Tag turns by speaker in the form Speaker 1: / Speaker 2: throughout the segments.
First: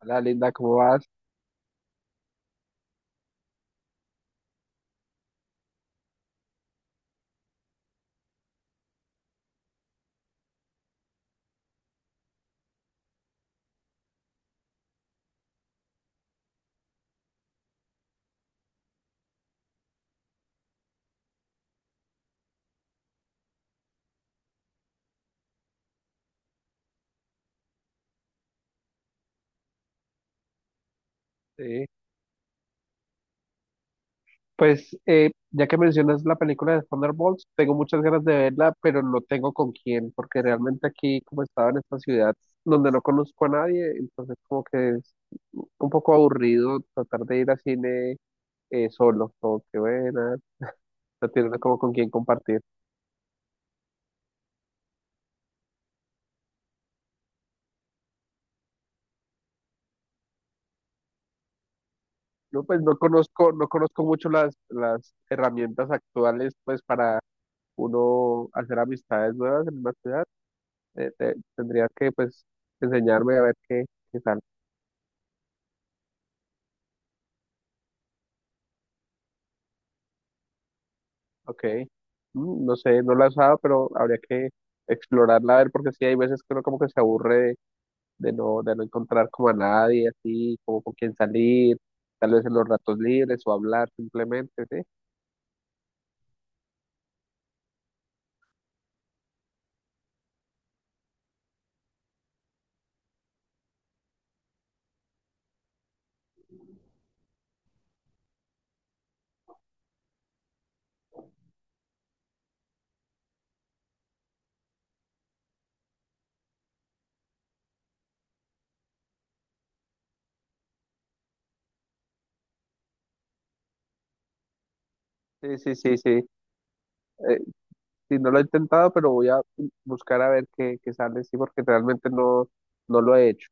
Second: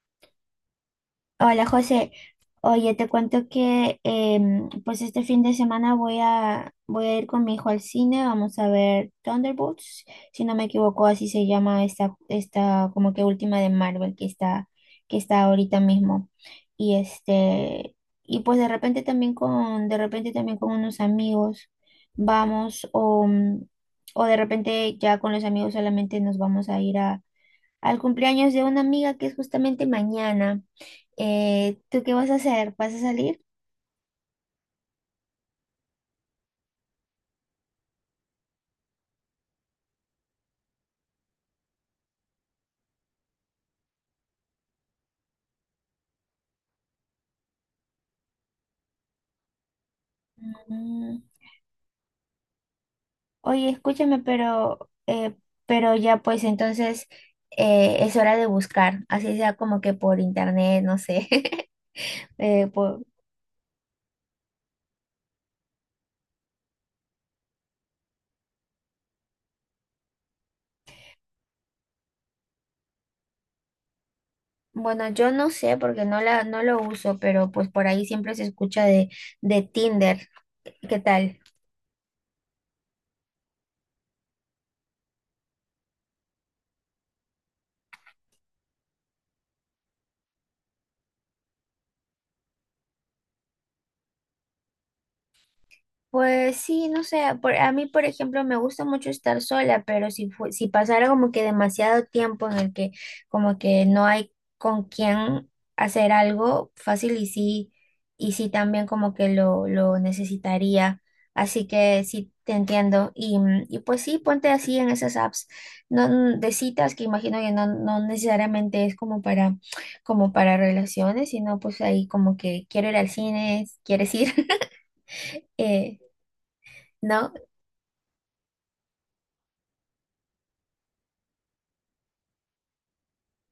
Speaker 1: Hola Linda, ¿cómo vas?
Speaker 2: Hola José, oye, te cuento que pues este fin de semana voy a ir con mi hijo al cine, vamos a ver Thunderbolts, si no me equivoco, así se llama esta como que última de Marvel que está ahorita mismo. Y este, y pues de repente también con unos amigos vamos, o de repente ya con los amigos solamente nos vamos a ir a al cumpleaños de una amiga que es justamente mañana.
Speaker 1: Sí.
Speaker 2: ¿Tú qué vas a hacer? ¿Vas a salir?
Speaker 1: Pues ya que mencionas la película de Thunderbolts, tengo muchas ganas de verla, pero no tengo con quién, porque realmente aquí, como estaba en esta ciudad donde no conozco a nadie, entonces como que es un poco aburrido tratar de ir al cine, solo, como que bueno,
Speaker 2: Mm.
Speaker 1: no tiene uno como con quién compartir.
Speaker 2: Oye, escúchame, pero ya pues entonces es hora de buscar, así sea como que por internet, no sé.
Speaker 1: No,
Speaker 2: Eh,
Speaker 1: pues no
Speaker 2: por-
Speaker 1: conozco, no conozco mucho las herramientas actuales pues para uno hacer amistades nuevas en una ciudad. Tendrías que, pues, enseñarme a ver qué, qué tal.
Speaker 2: bueno, yo no sé porque no la, no lo uso, pero pues por ahí siempre se escucha de Tinder. ¿Qué tal?
Speaker 1: Ok. Mm, no sé, no la he usado, pero habría que explorarla a ver, porque sí, hay veces que uno como que se aburre de no encontrar como a nadie, así, como con quién salir, tal vez en los ratos libres o hablar simplemente, ¿sí?
Speaker 2: Pues sí, no sé, a mí por ejemplo me gusta mucho estar sola, pero si pasara como que demasiado tiempo en el que como que no hay con quién hacer algo fácil y sí, también como que lo necesitaría, así que sí te entiendo y pues sí, ponte así en esas apps no, de citas que imagino que no necesariamente es como para relaciones, sino pues ahí como que quiero ir al cine, ¿quieres ir?
Speaker 1: Sí, sí, sí,
Speaker 2: Eh,
Speaker 1: sí.
Speaker 2: ¿No?
Speaker 1: Eh, Sí, no lo he intentado, pero voy a buscar a ver qué, qué sale, sí, porque realmente no, no lo he hecho.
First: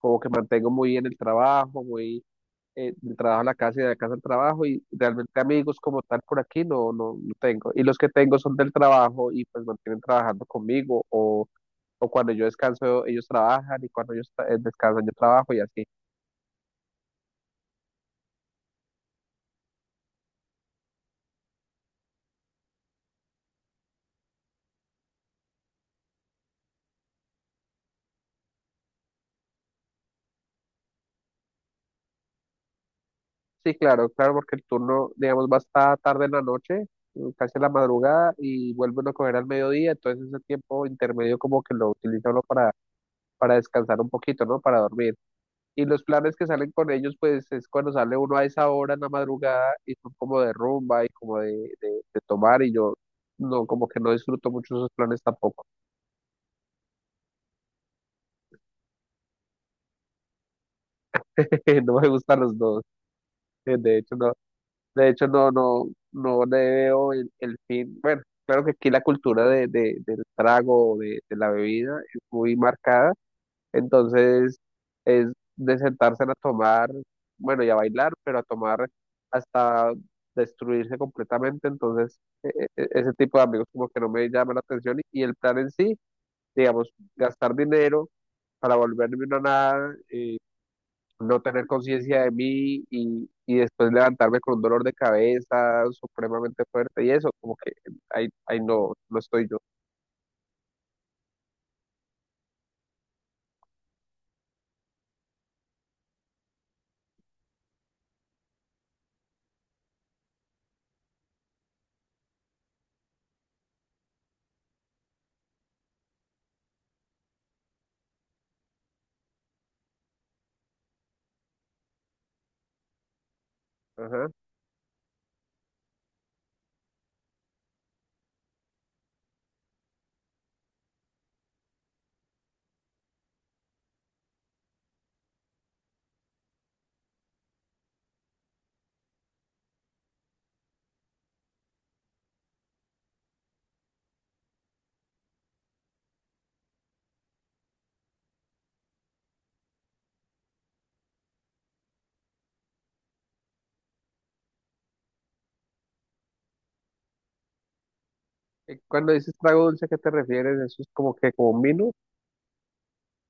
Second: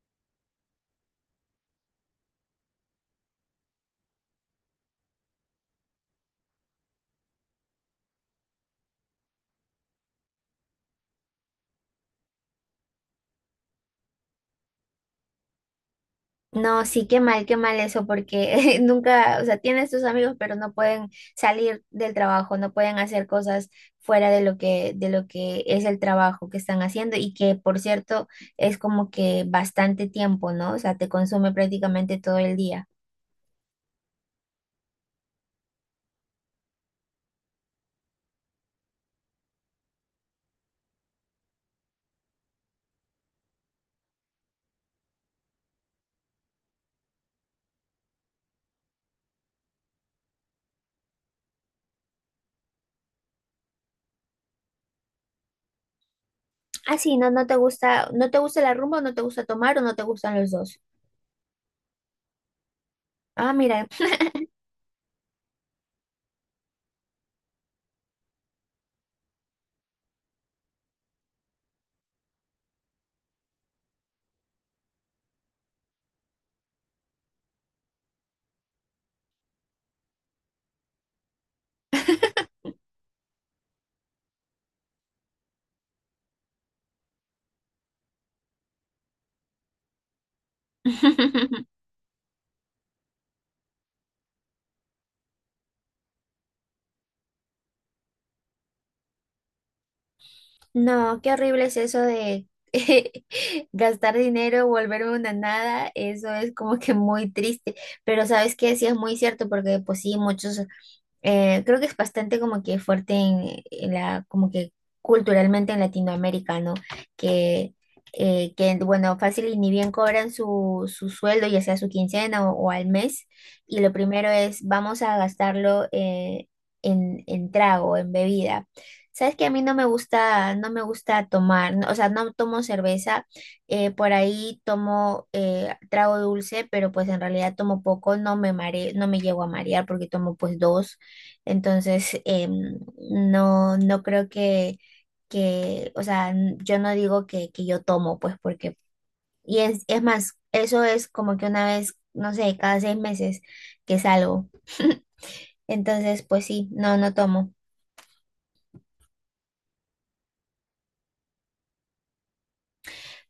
Speaker 1: Como que mantengo muy bien el trabajo, muy del trabajo a la casa y de la casa al trabajo, y realmente amigos como tal por aquí no, no, no tengo. Y los que tengo son del trabajo y pues mantienen trabajando conmigo, o cuando yo descanso ellos trabajan, y cuando descansan yo trabajo y así.
Speaker 2: No, sí, qué mal eso, porque nunca, o sea, tienes tus amigos, pero no pueden salir del trabajo, no pueden hacer cosas fuera de lo que es el trabajo que están haciendo y que, por cierto, es como que bastante tiempo, ¿no? O sea, te consume prácticamente todo el día.
Speaker 1: Sí, claro, claro, porque el turno, digamos, va hasta tarde en la noche, casi a la madrugada, y vuelve uno a coger al mediodía, entonces ese tiempo intermedio como que lo utiliza uno para descansar un poquito, ¿no? Para dormir. Y los planes que salen con ellos, pues es cuando sale uno a esa hora en la madrugada y son como de rumba y como de tomar, y yo no, como que no disfruto mucho esos planes tampoco.
Speaker 2: Ah, sí, no, no te gusta la rumba, o no te gusta tomar o no te gustan los dos.
Speaker 1: No me gustan los dos,
Speaker 2: Ah, mira.
Speaker 1: de hecho, no. De hecho, no, no, no le veo el fin. Bueno, claro que aquí la cultura del trago, de la bebida, es muy marcada. Entonces, es de sentarse a tomar, bueno, y a bailar, pero a tomar hasta destruirse completamente. Entonces, ese tipo de amigos como que no me llama la atención. Y el plan en sí, digamos, gastar dinero para volverme una nada, no tener conciencia de mí y después levantarme con un dolor de cabeza supremamente fuerte y eso, como que ahí, ahí no, no estoy yo.
Speaker 2: No, qué horrible es eso de gastar dinero, volverme una nada, eso es como que muy triste, pero sabes que sí es muy cierto porque pues sí, muchos creo que es bastante como que fuerte en la, como que culturalmente en Latinoamérica, ¿no? Que, que bueno, fácil y ni bien cobran su sueldo, ya sea su quincena o al mes, y lo
Speaker 1: Ajá.
Speaker 2: primero es, vamos a gastarlo en trago, en bebida. Sabes que a mí no me gusta tomar, o sea, no tomo cerveza, por ahí tomo trago dulce, pero pues en realidad tomo poco, no me mare, no me llego a marear porque tomo pues dos entonces, no creo o sea, yo no digo que yo tomo, pues porque, y es más, eso es como que una vez, no sé, cada 6 meses que salgo. Entonces, pues sí, no tomo.
Speaker 1: Y cuando dices trago dulce, ¿a qué te refieres? ¿Eso es como que como un vino?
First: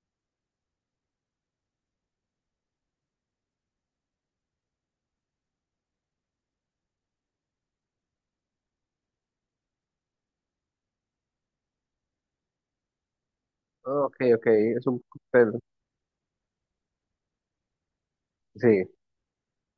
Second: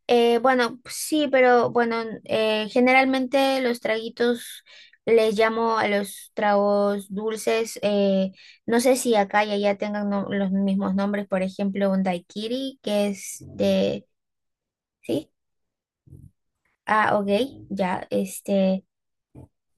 Speaker 2: Bueno, sí, pero bueno, generalmente los traguitos les llamo a los tragos dulces. No sé si acá y allá tengan los mismos nombres, por ejemplo, un daiquiri, que es de.
Speaker 1: Ah, ok, ok, es un
Speaker 2: ¿Sí?
Speaker 1: cóctel.
Speaker 2: Ah, ok, ya, este,
Speaker 1: Sí,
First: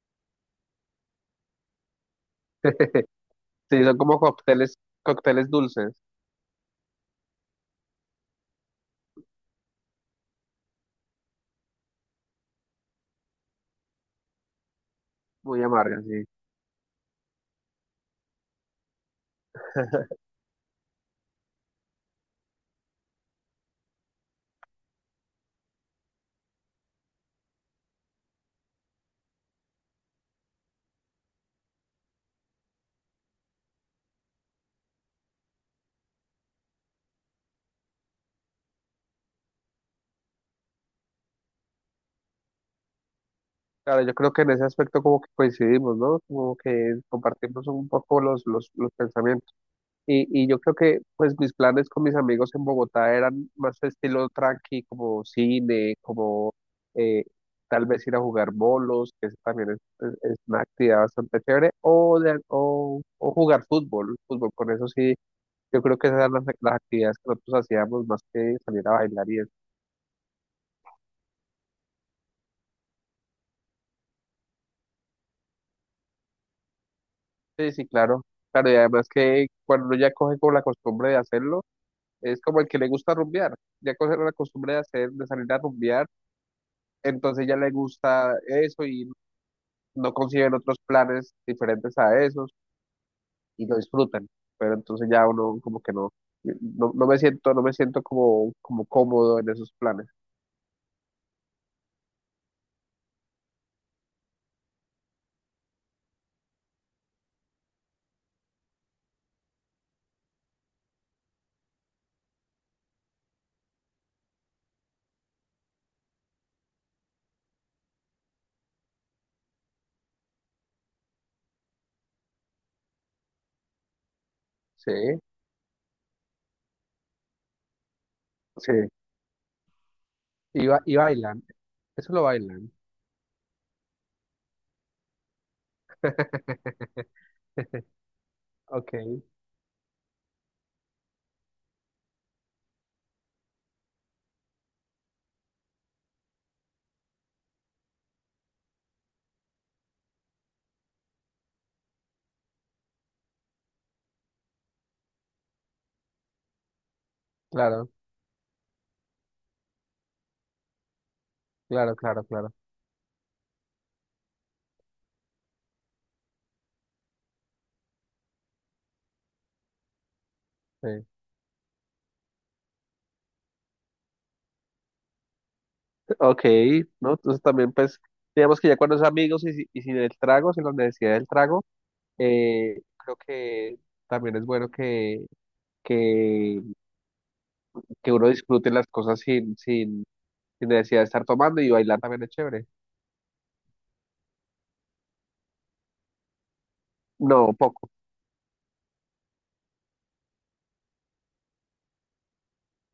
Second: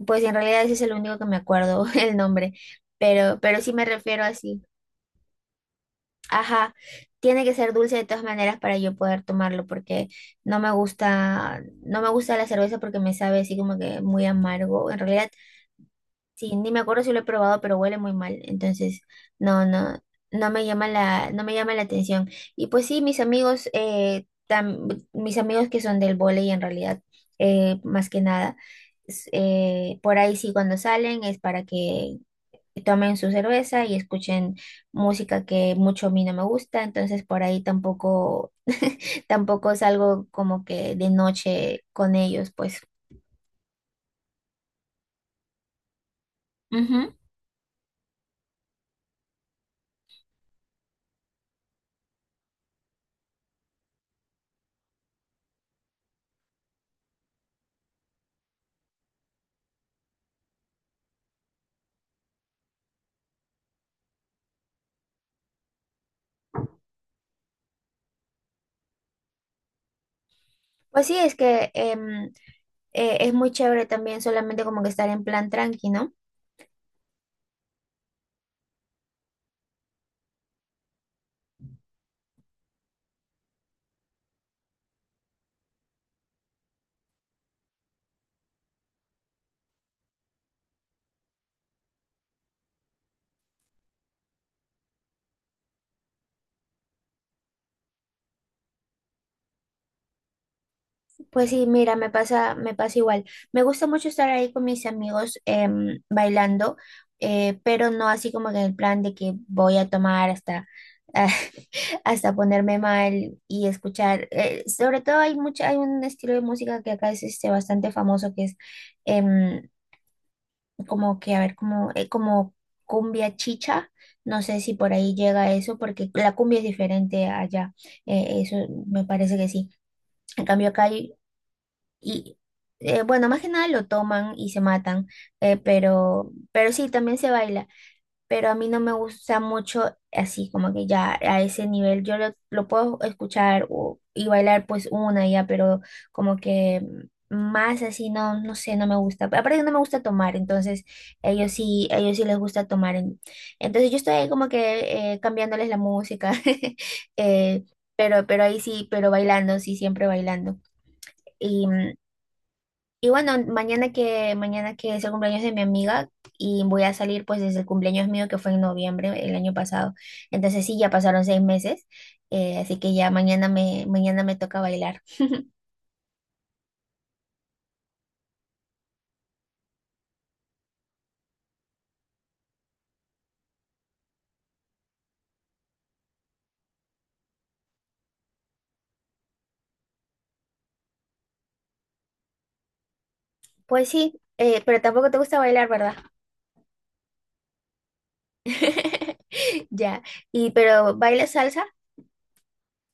Speaker 2: pues en realidad ese es el único que me acuerdo el nombre, pero sí
Speaker 1: sí,
Speaker 2: me
Speaker 1: son como
Speaker 2: refiero así.
Speaker 1: cócteles, cócteles dulces,
Speaker 2: Ajá, tiene que ser dulce de todas maneras para yo poder tomarlo, porque no me gusta la cerveza porque me sabe así como que muy amargo. En realidad.
Speaker 1: muy amargas, sí.
Speaker 2: Sí, ni me acuerdo si lo he probado, pero huele muy mal. Entonces, no, no, no me llama la atención. Y pues sí, mis amigos que son del vóley en realidad, más que nada, por ahí sí cuando salen es para que tomen su cerveza y escuchen música que mucho a mí no me gusta. Entonces, por ahí tampoco, tampoco salgo como que de noche con ellos, pues.
Speaker 1: Claro, yo creo que en ese aspecto como que coincidimos, ¿no? Como que
Speaker 2: Ujú.
Speaker 1: compartimos un poco los pensamientos. Y yo creo que pues mis planes con mis amigos en Bogotá eran más estilo tranqui, como cine, como, eh, tal vez ir a jugar bolos, que eso también es una actividad bastante chévere, o jugar fútbol, fútbol, con eso sí, yo creo que esas eran las actividades que nosotros hacíamos más que salir a bailar y eso.
Speaker 2: Pues sí, es que es muy chévere también solamente como que estar en plan tranqui, ¿no?
Speaker 1: Sí, sí, claro, claro, y además que cuando uno ya coge como la costumbre de hacerlo, es como el que le gusta rumbear, ya coge la costumbre de hacer, de salir a rumbear, entonces ya le gusta eso y no consiguen otros planes diferentes a esos y lo disfrutan. Pero entonces ya uno como que no, no, no me siento, no me siento como, como cómodo en esos planes.
Speaker 2: Pues sí, mira, me pasa igual. Me gusta mucho estar ahí con mis amigos bailando, pero no así como que en el plan de que voy a tomar hasta, hasta ponerme mal y escuchar. Sobre todo hay mucha, hay un estilo de música que acá es este, bastante famoso que es em, como que, a ver, como cumbia chicha, no sé si
Speaker 1: Sí,
Speaker 2: por ahí llega eso, porque la cumbia es diferente allá, eso
Speaker 1: sí.
Speaker 2: me parece que sí. En
Speaker 1: Y,
Speaker 2: cambio acá
Speaker 1: y bailan, eso lo
Speaker 2: y,
Speaker 1: bailan.
Speaker 2: bueno, más que nada lo toman y se matan, pero sí, también se baila pero a mí no me
Speaker 1: Ok,
Speaker 2: gusta mucho así, como que ya a ese nivel. Yo lo puedo escuchar y bailar pues una ya, pero como que más así, no sé, no me gusta. Aparte que no me gusta tomar, entonces ellos sí les gusta tomar. Entonces yo estoy ahí como que cambiándoles la música, eh,
Speaker 1: claro,
Speaker 2: pero ahí sí, pero bailando, sí, siempre bailando. y mm,
Speaker 1: claro, claro, claro.
Speaker 2: y bueno, mañana que es el cumpleaños de mi amiga y voy a salir pues desde el cumpleaños mío que fue en noviembre el año pasado. Entonces sí, ya
Speaker 1: Sí.
Speaker 2: pasaron 6 meses, así que ya mañana me toca bailar.
Speaker 1: Ok, ¿no? Entonces también pues digamos que ya cuando es amigos y sin el trago, sin la necesidad del trago, creo que también es bueno que, que uno disfrute las cosas sin, sin, y necesidad de estar tomando y bailar también es chévere.
Speaker 2: Pues sí, pero tampoco te gusta bailar, ¿verdad?
Speaker 1: No, poco.
Speaker 2: Ya, y pero ¿bailas salsa?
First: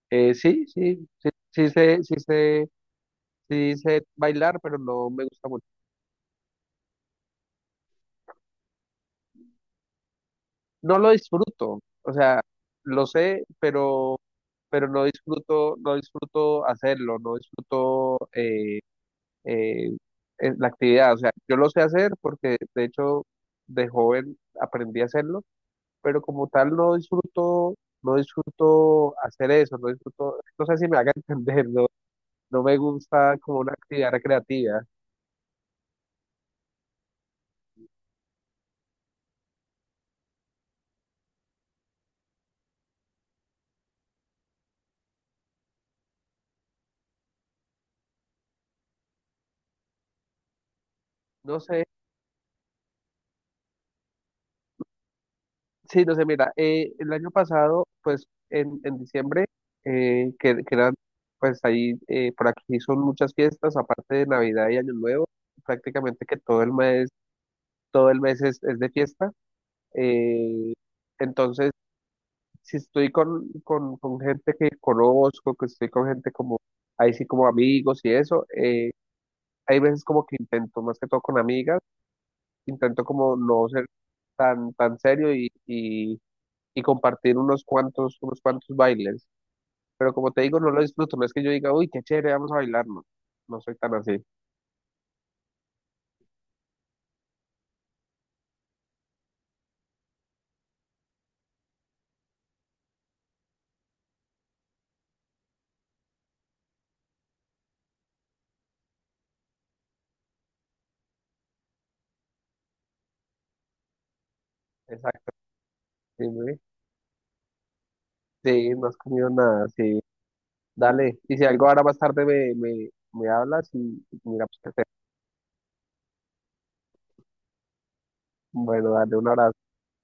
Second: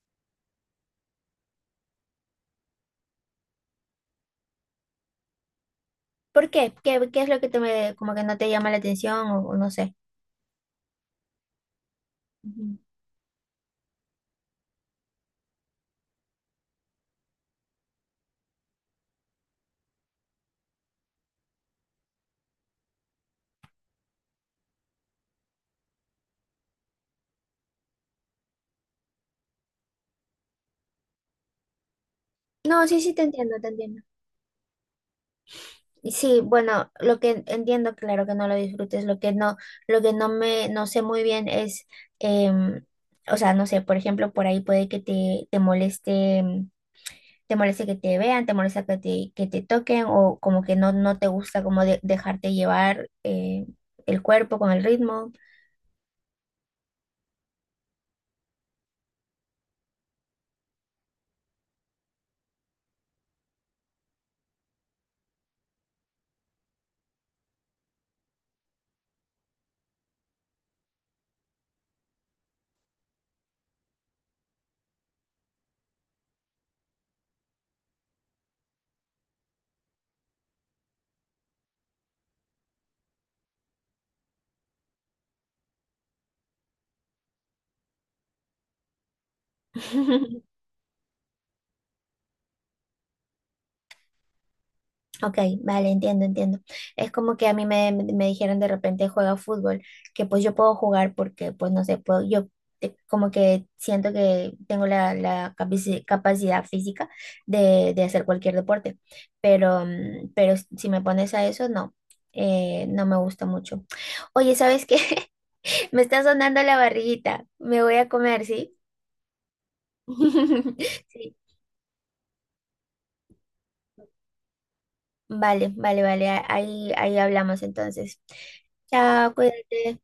Speaker 1: Sí, sí, sí, sí sé, sí sé, sí sé bailar, pero no me gusta mucho.
Speaker 2: ¿Por qué? ¿Qué es lo que como que no te llama la atención o no sé?
Speaker 1: No lo disfruto, o sea,
Speaker 2: Ujú.
Speaker 1: lo sé, pero no disfruto, no disfruto hacerlo, no disfruto eh, la actividad. O sea, yo lo sé hacer porque de hecho de joven aprendí a hacerlo, pero como tal no disfruto, no disfruto hacer eso, no disfruto, no sé si me haga entender, ¿no? No me
Speaker 2: No, sí, sí, te
Speaker 1: gusta
Speaker 2: entiendo,
Speaker 1: como una
Speaker 2: también.
Speaker 1: actividad recreativa.
Speaker 2: Sí, bueno, lo que entiendo, claro que no lo disfrutes, lo que no me, no sé muy bien es, em, o sea, no sé, por ejemplo, por ahí puede que te moleste que te vean, te molesta que te toquen, o como que no te
Speaker 1: No
Speaker 2: gusta como
Speaker 1: sé,
Speaker 2: dejarte llevar, el cuerpo con el ritmo.
Speaker 1: sí, no sé, mira, el año pasado, pues en diciembre, que eran, pues ahí, por aquí son muchas fiestas, aparte de Navidad y Año Nuevo, prácticamente que todo el mes es de fiesta. eh, entonces, si estoy con gente que conozco, que estoy con gente como, ahí sí como amigos y eso, hay veces como que intento, más que todo con amigas, intento como no ser tan, tan serio y compartir unos cuantos bailes. Pero como te digo, no lo disfruto, no es que yo diga, uy, qué chévere, vamos a bailar, no, no soy tan así.
Speaker 2: Ok, vale, entiendo, entiendo. Es como que a mí me dijeron de repente juega fútbol, que pues yo puedo jugar porque pues no sé, puedo, como que siento que tengo la capacidad física de hacer cualquier deporte, pero si me pones a eso, no me gusta mucho. Oye, ¿sabes qué?
Speaker 1: Exacto,
Speaker 2: Me está
Speaker 1: sí, muy-,
Speaker 2: sonando la barriguita, me voy a comer,
Speaker 1: sí,
Speaker 2: ¿sí?
Speaker 1: no has comido nada, sí, dale.
Speaker 2: Sí,
Speaker 1: Y si algo ahora más tarde me, me, me hablas y mira, pues qué hacer.
Speaker 2: vale, vale, vale, ahí hablamos entonces.
Speaker 1: Bueno, dale, un
Speaker 2: Chao,
Speaker 1: abrazo.
Speaker 2: cuídate.